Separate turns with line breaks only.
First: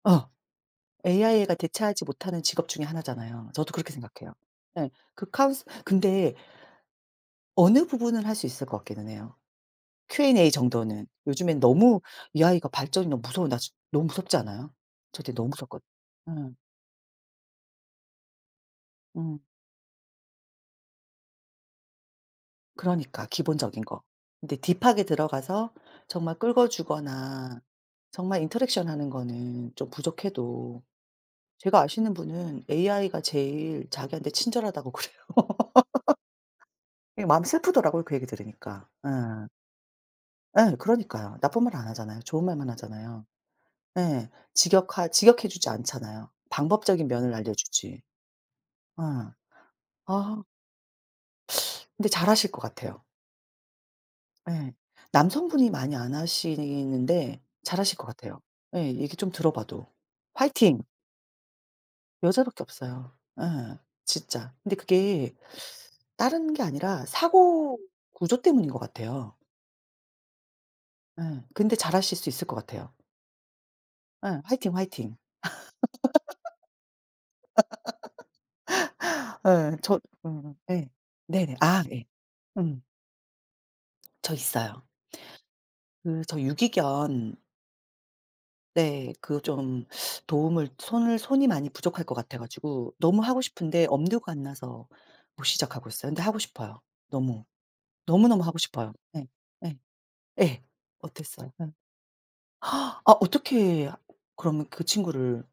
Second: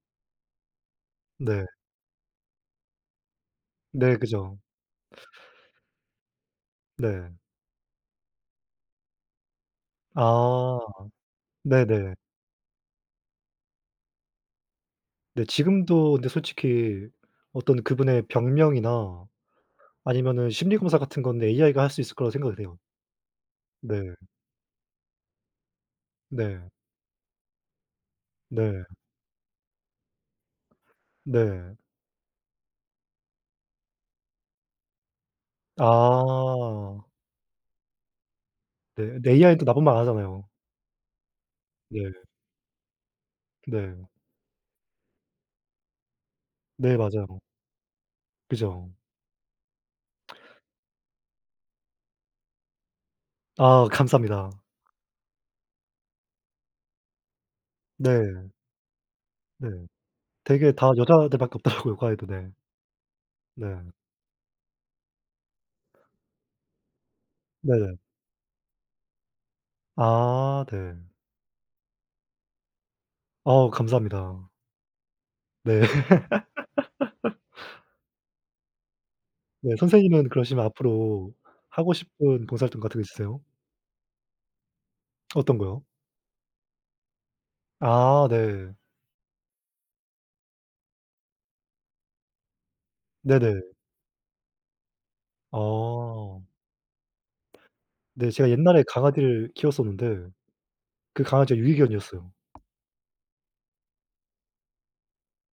아. AI가
네.
대체하지 못하는 직업 중에 하나잖아요. 저도 그렇게
네.
생각해요.
그죠.
예. 그 카운스 근데
네.
어느 부분을 할 수 있을 것 같기는 해요 Q&A
아.
정도는. 요즘엔 너무
네네.
AI가 발전이 너무 무서워 나 너무 무섭지 않아요? 저 되
네
너무 무섭거
지금도 근데
어..
솔직히 어떤 그분의 병명이나
어.
아니면은 심리검사 같은 건데 AI가 할 수 있을 거라고 생각을 해요.
그러니까 기본적인 거.
네.
근데 딥하게 들어가서 정말 긁어
네.
주거나 정말
네.
인터랙션 하는 거는 좀 부족해도
네.
제가 아시는 분은 AI가 제일 자기한테 친절하다고 그래요.
아.
예 마음이 슬프더라고요 그 얘기 들으니까.
네
예.
AI도 나쁜 말 안 하잖아요.
예 그러니까요. 나쁜 말 안
네.
하잖아요. 좋은 말만 하잖아요.
네.
네 직역하 직역해 주지 않잖아요.
네.
방법적인 면을
맞아요.
알려 주지.
그죠.
어. 아. 근데 잘 하실 것 같아요.
아. 감사합니다.
예. 남성분이 많이 안 하시는데 잘 하실 것 같아요.
네.
예. 얘기 좀 들어
네.
봐도.
되게
화이팅.
다 여자들 밖에 없더라고요 과외도 네.
여자밖에 없어요. 예.
네.
진짜. 근데 그게 다른 게 아니라 사고
네.
구조 때문인 것 같아요.
아. 네.
예. 근데 잘 하실 수 있을 것 같아요.
아.
예.
감사합니다.
화이팅, 화이팅.
네. 네
예. 저
선생님은
음.
그러시면
예.
앞으로
네네. 아
하고
네.
싶은 봉사활동
음.
같은 거 있으세요?
저 있어요.
어떤 거요?
그 저 유기견
아. 네.
네. 그 좀 도움을 손을 손이 많이 부족할 것 같아 가지고 너무 하고
네네.
싶은데 엄두가 안 나서 못 시작하고 있어요. 근데 하고
어.
싶어요 너무.
네.
너무너무
제가
하고
옛날에
싶어요. 예.
강아지를
예.
키웠었는데
예.
그
어땠어요?
강아지가
예.
유기견이었어요.
아 어떻게 하 그러면 그 친구를